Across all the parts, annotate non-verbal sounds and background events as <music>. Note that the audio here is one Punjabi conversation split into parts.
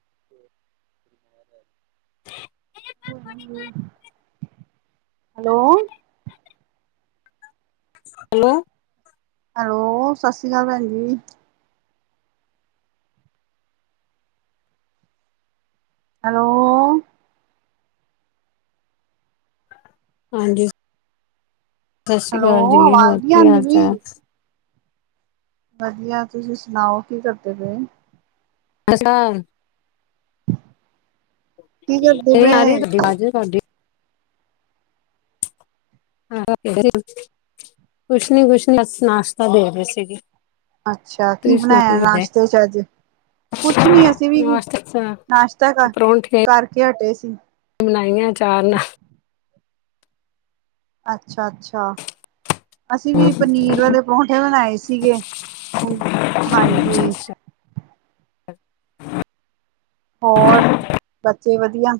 <unintelligible> <unintelligible> ਹੈਲੋ। ਹੈਲੋ। ਹੈਲੋ ਸਤਿ ਸ੍ਰੀ ਅਕਾਲ ਭੈਣ ਜੀ। ਹੈਲੋ। ਹਾਂਜੀ। ਸਤਿ ਸ੍ਰੀ ਹੈਲੋ, ਅਕਾਲ ਜੀ, ਹੋਰ ਆਵਾਜ਼ ਨੀ ਕੀ ਆਂਦੀ ਹਾਲ ਪਈ? ਚਾਲ? ਵਧੀਆ, ਤੁਸੀਂ ਸੁਣਾਓ ਕੀ ਕਰਦੇ ਪਏ? ਅਸਾ ਹੋਰ ਕੀ ਕਰੀ ਜਾ ਕਰਦੇ ਰਹੇ, ਆ ਪਏ? ਰਹੀ ਤੁਹਾਡੀ ਆਵਾਜ਼ ਤੁਹਾਡੀ ਹਾਂ, ਕੁਛ ਨੀ ਕੁਛ ਨੀ, ਬਸ ਨਾਸ਼ਤਾ ਦੇ ਰਹੇ ਸੀਗੇ। ਅੱਛਾ ਕੀ ਤੁਸੀਂ ਸੁਣਾਓ ਬਣਾਇਆ ਕਰਦੇ ਨਾਸ਼ਤੇ ਚ ਅੱਜ, ਕੁਛ ਨੀ ਅਸੀਂ ਵੀ, ਨਾਸ਼ਤਾ ਨਾਸ਼ਤਾ ਕਰ ਪਰੌਂਠੇ ਕਰਕੇ ਹਟੇ ਸੀ। ਬਣਾਈਆਂ ਅਚਾਰ ਨਾਲ ਅੱਛਾ-ਅੱਛਾ। ਅਸੀਂ ਵੀ ਪਨੀਰ ਵਾਲੇ ਪਰੌਠੇ ਬਣਾਏ ਸੀਗੇ, ਹਾ ਅੱਛਾ ਹਾਂਜੀ। ਅੱਛਾ <unintelligible> ਹੋਰ, ਬੱਚੇ ਵਧੀਆ?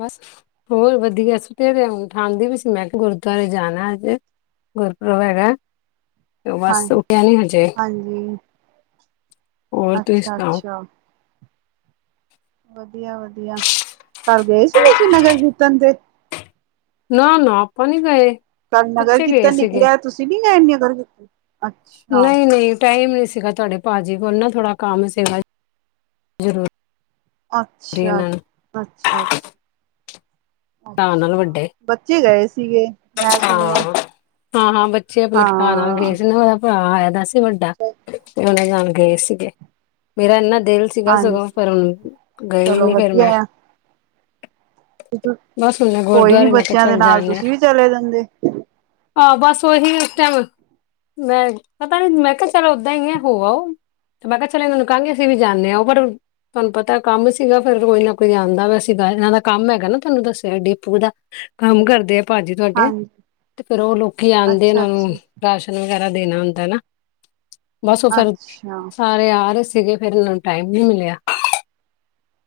ਬਸ ਹੋਰ ਵਧੀਆ? ਸੁੱਤੇ ਪਏ ਹੋਏ, ਉਠਾਂਦੀ ਪਈ ਸੀ, ਮੈਂ ਕਿਹਾ ਗੁਰੂਦੁਆਰੇ ਜਾਣਾ ਅੱਜ ਗੁਰਪੁਰਬ ਹੈਗਾ। ਹਾਂ, ਬਸ ਉਠਿਆ ਨੀ ਹਜੇ। ਹੋਰ ਤੁਸੀਂ ਅੱਛਾ- ਸੁਣਾਓ ਅੱਛਾ। ਵਧੀਆ -ਵਧੀਆ। ਕੱਲ ਗਏ ਸੀ, ਤੁਸੀਂ ਨਗਰ ਕੀਰਤਨ ਤੇ? ਨਾ, ਨਾ, ਆਪਾਂ ਨੀ ਗਏ। ਕੱਲ ਨਗਰ ਬੱਚੇ ਗਏ -ਕੀਰਤਨ ਸੀਗੇ ਨਿਕਲਿਆ, ਤੁਸੀਂ ਨੀ ਗਏ ਨਗਰ ਕੀਰਤਨ, ਅੱਛਾ। ਨਹੀਂ ਨਹੀਂ ਟਾਈਮ ਨਹੀਂ ਸੀਗਾ, ਤੁਹਾਡੇ ਭਾਜੀ ਕੋਲ ਨਾ, ਥੋੜਾ ਕੰਮ ਸੀਗਾ ਜਰੂਰ ਅੱਛਾ- ਅੱਛਾ, ਅੱਛਾ। ਭਰਾ ਨਾਲ ਅੱਛਾ। ਵੱਡੇ ਬੱਚੇ ਗਏ ਸੀਗੇ, ਮੈਂ ਸੁਣਿਆ, ਹਾਂ ਹਾਂ ਹਾਂ ਬੱਚੇ ਆਪਣੇ ਭਰਾ ਨਾਲ ਗਏ ਹਾਂ। ਸੀ ਨਾ ਉਹਦਾ ਭਰਾ ਆਇਆ ਦਾ ਵੱਡਾ ਉਹਦੇ ਨਾਲ ਗਏ ਸੀਗੇ, ਮੇਰਾ ਇੰਨਾ ਦਿਲ ਸੀਗਾ, ਹਾਂਜੀ ਸਗੋਂ ਪਰ ਹੁਣ ਗਏ ਵੀ ਚਲੋ ਨੀ ਫੇਰ ਵਧੀਆ ਮੈਂ ਆ ਬਸ ਹੁਣ ਕੋਈ ਨੀ, ਗੁਰਦੁਆਰੇ ਮੈਂ ਕਿਹਾ ਬੱਚਿਆਂ ਦੇ ਚੱਲ ਨਾਲ ਤੁਸੀਂ ਵੀ ਚਲੇ ਜਾਂਦੇ। ਆਹੋ ਬਸ ਉਹੀ ਉਸ ਟਾਈਮ, ਮੈਂ ਪਤਾ ਨੀ ਮੈਂ ਕਿਹਾ ਚਲ ਉਦਾਂ ਹੀ ਹੈ ਹੋ ਆਉ, ਮੈਂ ਕਿਹਾ ਚਲ ਇਹਨਾਂ ਨੂੰ ਕਹਾਂਗੇ ਅਸੀਂ ਵੀ ਜਾਣੇ ਆ, ਉਹ ਪਰ ਤੁਹਾਨੂੰ ਪਤਾ ਕੰਮ ਸੀਗਾ ਫਿਰ ਕੋਈ ਨਾ ਕੋਈ ਆਉਂਦਾ, ਵੈਸੇ ਤਾਂ ਇਹਨਾਂ ਦਾ ਕੰਮ ਹੈਗਾ ਨਾ। ਤੁਹਾਨੂੰ ਦੱਸਿਆ ਡੀਪੂ ਦਾ ਕੰਮ ਕਰਦੇ ਆ ਭਾਜੀ ਤੁਹਾਡੇ ਹਾਂਜੀ ਤੇ, ਫੇਰ ਉਹ ਲੋਕੀ ਆਉਂਦੇ ਨੇ, ਅੱਛਾ ਉਹਨਾਂ ਨੂੰ ਅੱਛਾ ਰਾਸ਼ਨ ਵਗੈਰਾ ਦੇਣਾ ਹੁੰਦਾ ਨਾ। ਬਸ ਉਹ ਫੇਰ, ਅੱਛਾ ਸਾਰੇ ਆ ਰਹੇ ਸੀ। ਸੀਗੇ ਫੇਰ, ਓਹਨਾ ਨੂੰ ਟਾਈਮ ਨੀ ਮਿਲਿਆ।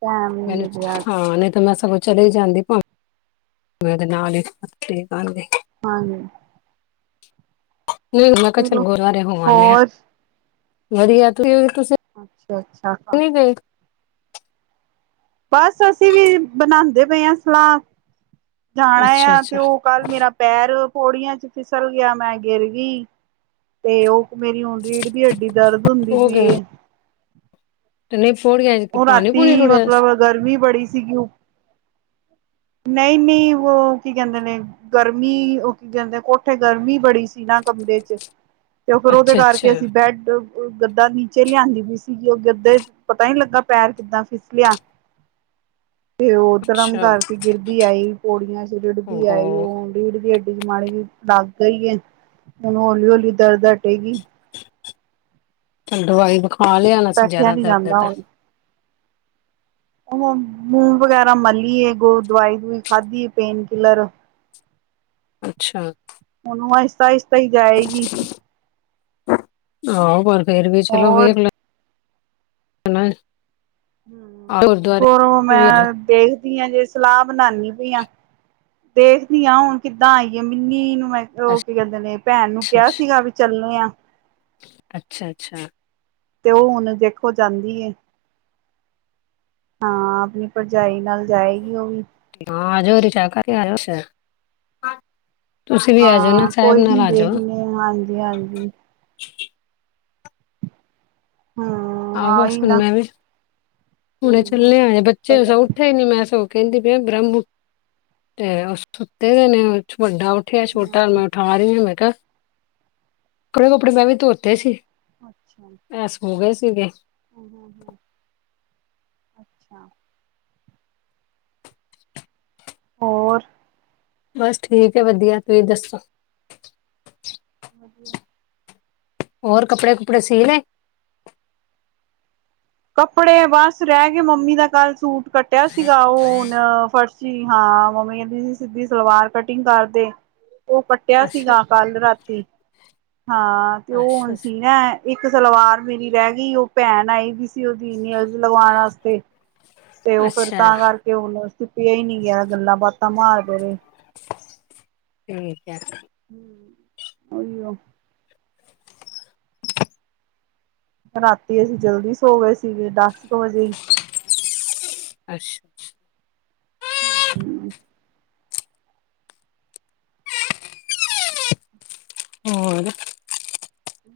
ਟੈਮ ਨੀ ਮੈਨੂੰ ਮਿਲਿਆ ਅੱਛਾ ਹਾਂ-ਨਹੀਂ ਤਾਂ, ਮੈਂਸ ਕੁਛ ਚਲੇੇ ਜਾਂਦੇ ਪਾ ਮੈਂ, ਤੇ, ਨਾਲ ਹੀ ਠੀਕ ਆਂਦੇ ਹਾਂਜੀ। ਨਹੀਂ ਮੈਂ ਕਿਹਾ, ਚੱਲ ਚਲੋ ਗੁਰਦਆਰੇ ਹੋ ਆਂਨੇ ਆ। ਹੋਰ ਵਧੀਆ ਤੁ ਅੱਛਾ। ਅੱਛਾ-ਅੱਛਾ। ਬਸ ਅਸੀਂ ਵੀ, ਬਣਾਂਦੇ ਪਏ ਹਾਂ, ਸਲਾਹ। ਜਾਣਾ ਅੱਛਾ ਆ, ਤੇ, ਅੱਛਾ ਉਹ ਕੱਲ ਮੇਰਾ ਪੈਰ ਪੋੜੀਆਂ'ਚ ਫਿਸਲ ਗਿਆ। ਮੈਂ, ਗਿਰ ਗਈ ਤੇ, ਉਹ ਮੇਰੀ ਹੁਣ ਰੀੜ ਦੀ ਹੱਡੀ ਦਰਦ ਹੁੰਦੀ ਉਹ ਪਈ ਗਏ ਇਹ ਤੇ ਨਹੀਂ ਪੌੜੀਆਂ ਚ ਉਹ, ਪਾਣੀ ਪੂਣੀ ਰਾਤੀ ਰੁੜਿਆ ਸੀ ਮਤਲਬ ਗਰਮੀ ਬੜੀ ਸੀਗੀ, ਉਹ ਨਈਂ ਨਈਂ ਵੋ ਕੀ ਕਹਿੰਦੇ ਨੇਂ, ਗਰਮੀ ਉਹ ਕੀ ਕਹਿੰਦੇ ਕੋਠੇ ਗਰਮੀ ਬੜੀ ਸੀ ਨਾਂ ਕਮਰੇ ਚ। ਤੇ ਉਹ ਫਿਰ ਉਹਦੇ ਅੱਛਾ ਅੱਛਾ ਕਰਕੇ ਅਸੀਂ ਬੈੱਡ ਉਹ ਗੱਦਾ ਨੀਚੇ ਲਿਆਂਦੀ ਪਈ ਸੀਗੀ ਉਹ ਗੱਦੇ ਪਤਾ ਨੀ ਲੱਗਾ ਪੈਰ ਕਿੱਦਾਂ ਫਿਸਲਿਆ। ਤੇ ਉਧਰਮ ਅੱਛਾ ਕਰ ਗਿਰਦੀ ਆਈ ਪੌੜੀਆਂ ਚ ਰਿੜਦੀ ਆਈ ਓਹੋ ਉਹ ਰੀੜ ਦੀ ਹੱਡੀ ਚ ਮਾੜੀ ਜੀ ਲਗ ਸਹੀ ਏ ਹੁਣ ਹੌਲੀ-ਹੌਲੀ ਦਰਦ ਹਟੇਗੀ। <unintelligible> ਦਵਾਈ ਵਖ ਹਾਂ, ਲਿਆਣਾ ਸੀ ਬੈਠਿਆ ਜ਼ਿਆਦਾ ਨੀ ਦਰਦ ਜਾਂਦਾ ਐਤਾਂ। ਹੁਣ ਉਹ ਮੂਵ ਵਗੈਰ੍ਹਾ ਮਲੀਐ, ਬਣ ਗੋ ਦਵਾਈ-ਦਵੂਈ ਖਾਧੀਏ ਪੇਨ ਕਿਲਰ ਅੱਛਾ। ਹੁਣ ਆਈ ਸਤਾ ਸਤ ਤਾਂ ਹੀ ਜਾਏਗੀ। ਹਾਂ ਪਰ ਫੇਰ ਵੀ ਚਲੋ ਹੋਰ ਵੇਖ ਲ ਹਨਾਂ। ਹਂ, ਹੋਰ ਵੀ ਆ ਜਾਓ ਮੈਂ ਦੇਖ ਦੀਆਂ ਜੇ ਸਲਾਹ ਬਣਾਉਣੀ ਪਈਆਂ ਦੇਖਦੀਆਂ ਹੁਣ ਕਿੱਦਾਂ ਆਈਏ, ਮਿੰਨੀ ਨੂੰ ਮੈਂ ਉਹ ਕੀ ਕਹਿੰਦੇ ਨੇਂ ਭੈਣ ਨੂੰ ਅੱਛਾ ਕਿਆ ਅੱਛਾ ਸੀਗਾ ਵੀ ਚੱਲੇ ਆਂ। ਅੱਛਾ ਅੱਛਾ। ਤੇ ਉਹ ਹੁਣ ਦੇਖੋ ਜਾਂਦੀ ਐ, ਹਾਂ ਆਪਣੀ ਭਰਜਾਈ ਨਾਲ ਜਾਏਗੀ ਉਹ ਵੀ ਆਜੋ ਰੀਕਸਾ਼ ਕਰਕੇ ਆਜੋ <unintelligible> ਹਾਂ, ਕੋਈ ਨੀ ਦੇਖਣੇ, ਹਾਂਜੀ, ਹਾਂਜੀ। ਆਹੋ ਹਾਂ ਬਸ ਆਹੀ ਹੁਣ ਨਾ ਮੈਂ ਵੀ ਹੁਣੇ ਕੋਈ ਨੀ ਚੱਲੇ ਆ ਅਜੇ ਬੱਚੇ ਸਗੋਂ ਉੱਠੇ ਨੀਂ ਮੈਂ ਸਗੋ ਕਹਿੰਦੀ ਪਈ ਆ ਬ੍ਰਹਮੁ ਬ <unintelligible> ਤੇ ਸੁੱਤੇ ਪਏ ਨੇ ਵੱਡਾ ਉੱਠਿਆ ਛੋਟਾ ਹਾਂ ਮੈਂ ਉਠਾ ਰਹੀ ਆ ਮੈਂ ਕਿਆ ਕਪੜੇ ਕੁੱਪੜੇ ਮੈਂ ਵੀ ਧੋਤੇ ਸੀ। ਅੱਛਾ। ਸੋ ਗਏ ਠੀਕ ਐ। ਅੱਛਾ। ਹੋਰ ਬਸ ਠੀਕ ਐ, ਵਧੀਆ ਤੁਸੀਂ ਦੱਸੋ। ਵਧੀਆ। ਹੋਰ ਕੱਪੜੇ ਕੁਪੜੇ ਸੀ ਲਏ। ਕੱਪੜੇ ਬਸ ਰਹਿ ਗਏ ਮੰਮੀ ਦਾ ਕੱਲ੍ਹ ਸੂਟ ਕੱਟਿਆ ਸੀਗਾ ਉਹ ਫਰਸ਼ੀ, ਹਾਂ ਮੰਮੀ ਕਹਿੰਦੀ ਸੀ ਸਿੱਧੀ ਸਲਵਾਰ ਕਟਿੰਗ ਕਰਦੇ। ਉਹ ਕੱਟਿਆ ਅੱਛਾ ਸੀਗਾ ਕੱਲ ਰਾਤੀ, ਹਾਂ ਤੇ ਉਹ ਅੱਛਾ ਹੁਣ ਅੱਛਾ ਸੀਣਾ ਹੈ। ਇੱਕ ਸਲਵਾਰ ਮੇਰੀ ਰਹਿ ਗਈ, ਉਹ ਭੈਣ ਆਈ ਵੀ ਸੀ- ਤੇ ਉਹਦੀ ਨਿਅਰਸ ਲਗਵਾਉਣ ਵਾਸਤੇ। ਤੇ ਉਹ ਫੇਰ ਅੱਛਾ ਤਾਂ ਕਰਕੇ ਹੁਣ ਸਿਪਿਆ ਹੀ ਨਹੀਂ ਗਿਆ ਗੱਲਾਂ ਬਾਤਾਂ ਮਾਰਦੇ ਰਹੇ। ਠੀਕ ਹੈ। ਹੂੰ, ਉਹੀਓ। ਰਾਤੀਂ ਅਸੀਂ ਜਲਦੀ ਸੌ ਗਏ ਸ- ਸੀਗੇ ਦੱਸ ਕੁ ਵਜੇ ਹੀ। ਅੱਛਾ ਛ। ਹੂੰ। ਹੋਰ।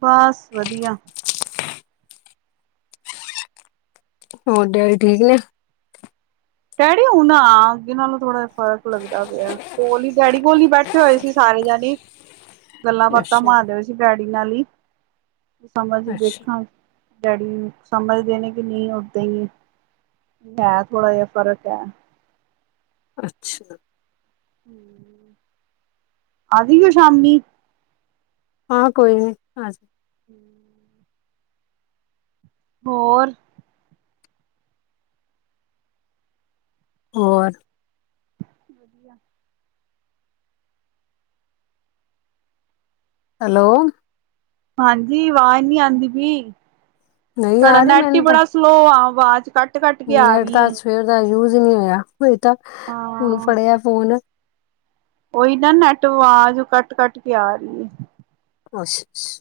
ਬਸ ਵਧੀਆ। ਹੋਰ, ਡੈਡੀ ਠੀਕ ਨੇ। ਡੈਡੀ, ਹੁਣ ਆਂ ਅੱਗੇ ਨਾਲੋਂ ਥੋੜਾ- ਫਰਕ ਲੱਗਦਾ ਪਿਆ। ਕੋਲ ਈ ਡੈਡੀ ਕੋਲ ਹੀ ਬੈਠੇ ਹੋਏ ਸੀ, ਸਾਰੇ ਜਾਣੇ। ਗੱਲਾਂ- ਬਾਤਾਂ ਅੱਛਾ ਮਾਰਦੇ ਪਏ ਸੀ ਬੈਠ- ਡੈਡੀ ਨਾਲ ਹੀ। ਸਮਰ ਚ ਅੱਛਾ ਦੇਖਾਂਗੇ। ਡੈਡੀ ਸਮਝਦੇ ਨੇ ਕਿ ਨਹੀਂ, ਉੱਡਦੇ ਹੀ ਹੈ ਪੈਰ ਥੋੜਾ ਜਿਹਾ ਫਰਕ ਹੈ। ਅੱਛਾ। ਆ ਜਾਈਏ ਸ਼ਾਮੀ। ਹਾਂ, ਕੋਈ ਨੀ ਆਜੋ। ਹੋਰ। ਹੋਰ। ਵਧੀਆ। ਹੈਲੋ, ਹਾਂਜੀ, ਅਵਾਜ਼ ਨਹੀਂ ਆਉਂਦੀ ਪਈ। ਨਹੀਂ ਤੁਹਾਡਾ ਆ ਰਹੀ ਨੈਟ ਹੀ ਮੈਨੂੰ ਤਾਂ ਬੜਾ ਸਲੋਅ ਆ। ਆਵਾਜ਼ ਘੱਟ- ਨੈਟ ਦਾ ਸਵੇਰ ਦਾ ਯੂਜ਼, ਨਹੀਂ ਹੋਇਆ। ਹੋਏ ਤਾਂ ਹੁਣ ਹਾਂ ਫੜਿਆ ਫੋਨ। ਉਹੀ ਨਾ, ਨੈਟ ਅਵਾਜ਼ ਕੱਟ ਕੱਟ ਕੇ ਆ ਰਹੀ ਹੈ। ਅਸ਼ਸ਼-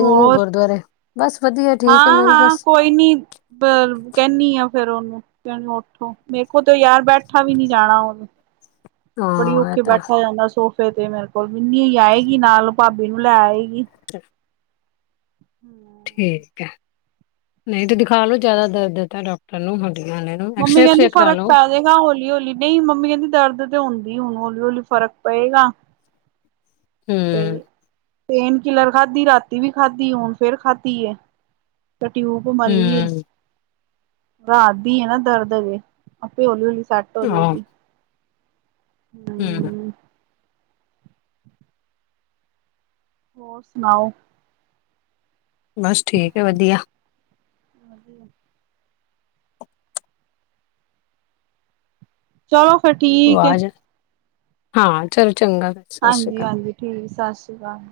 ਹੋਰ, ਬਸ ਵਧੀਆ ਠੀਕ ਹੈ ਹਾਂ- ਮੈਂ ਵੀ ਹਾਂ ਬਸ ਕੋਈ ਨੀ, ਬ ਕੈਨੀ ਆ । ਫੇਰ ਉਹਨੂੰ ਕਹਿਣਾ ਉੱਠੋ ਮੇਰੇ ਕੋਲ ਤੇ ਯਾਰ ਬੈਠਾ ਵੀ ਨੀ ਜਾਣਾ ਹੂੰ। ਬੜੀ ਹਾਂ ਇਹ ਔਖੇ ਤਾਂ ਬੈਠਾ ਜਾਂਦਾ ਸੋ । ਫ਼ਿਰ ਜੇ ਮੇਰੇ ਕੋਲ ਮਿੰਨੀ ਆਏਗੀ ਨਾਲ ਭਾਬੀ ਨੂੰ ਲੈ ਆਏਗੀ। <inaudible> ਹਮ <inaudible> ਠੀਕ ਹੈ ਨਹੀਂ ਤੇ ਦਿਖਾ ਲੋੋ ਜਿਆਦਾ ਦਰਦ ਹੈ ਤਾਂ ਡਾਕਟਰ ਨੂੰ ਹੁਣ। ਮੰਮੀ ਕਹਿੰਦੀ ਫ਼ਰਕ ਪੈ ਜਾਏਗਾ ਹੌਲੀ ਹੌਲੀ ਨਹੀਂ ਮੰਮੀ ਕਹਿੰਦੀ ਦਰਦ। ਹੁੰਦੀ ਹੁਣ ਹੌਲੀ ਹੌਲੀ ਫ਼ਰਕ ਪਏਗਾ। ਤੇ ਹਮ ਪੇਨ ਕਿਲਰ ਖਾਧੀ ਰਾਤੀ ਵੀ ਖਾਧੀ ਹੁਣ ਫੇਰ ਖਾਧੀ ਏ। ਤੇ ਟਿਊਬ ਮਾਲੀ ਏ। ਹੂੰ, ਰਾਤ ਦੀ ਹੈ ਨਾ ਦਰਦ ਅਜੇ ਆਪੇ ਹੌਲੀ ਹੌਲੀ। ਸੈੱਟ ਹੋ ਜਾਏਗੀ। ਹਮ ਹੂੰ ਹੋਰ ਸੁਣਾਓ? ਬਸ ਠੀਕ ਹੈ ਵਧੀਆ। ਹਾਂਜੀ ਚਲੋ ਅੱਛਾ ਠੀਕ ਹੈ। ਆਵਾਜ਼ ਹਾਂ ਚਲ ਹਾਂਜੀ ਹਾਂਜੀ, ਠੀਕ ਸੀ। ਸਤਿ ਸ੍ਰੀ ਅਕਾਲ।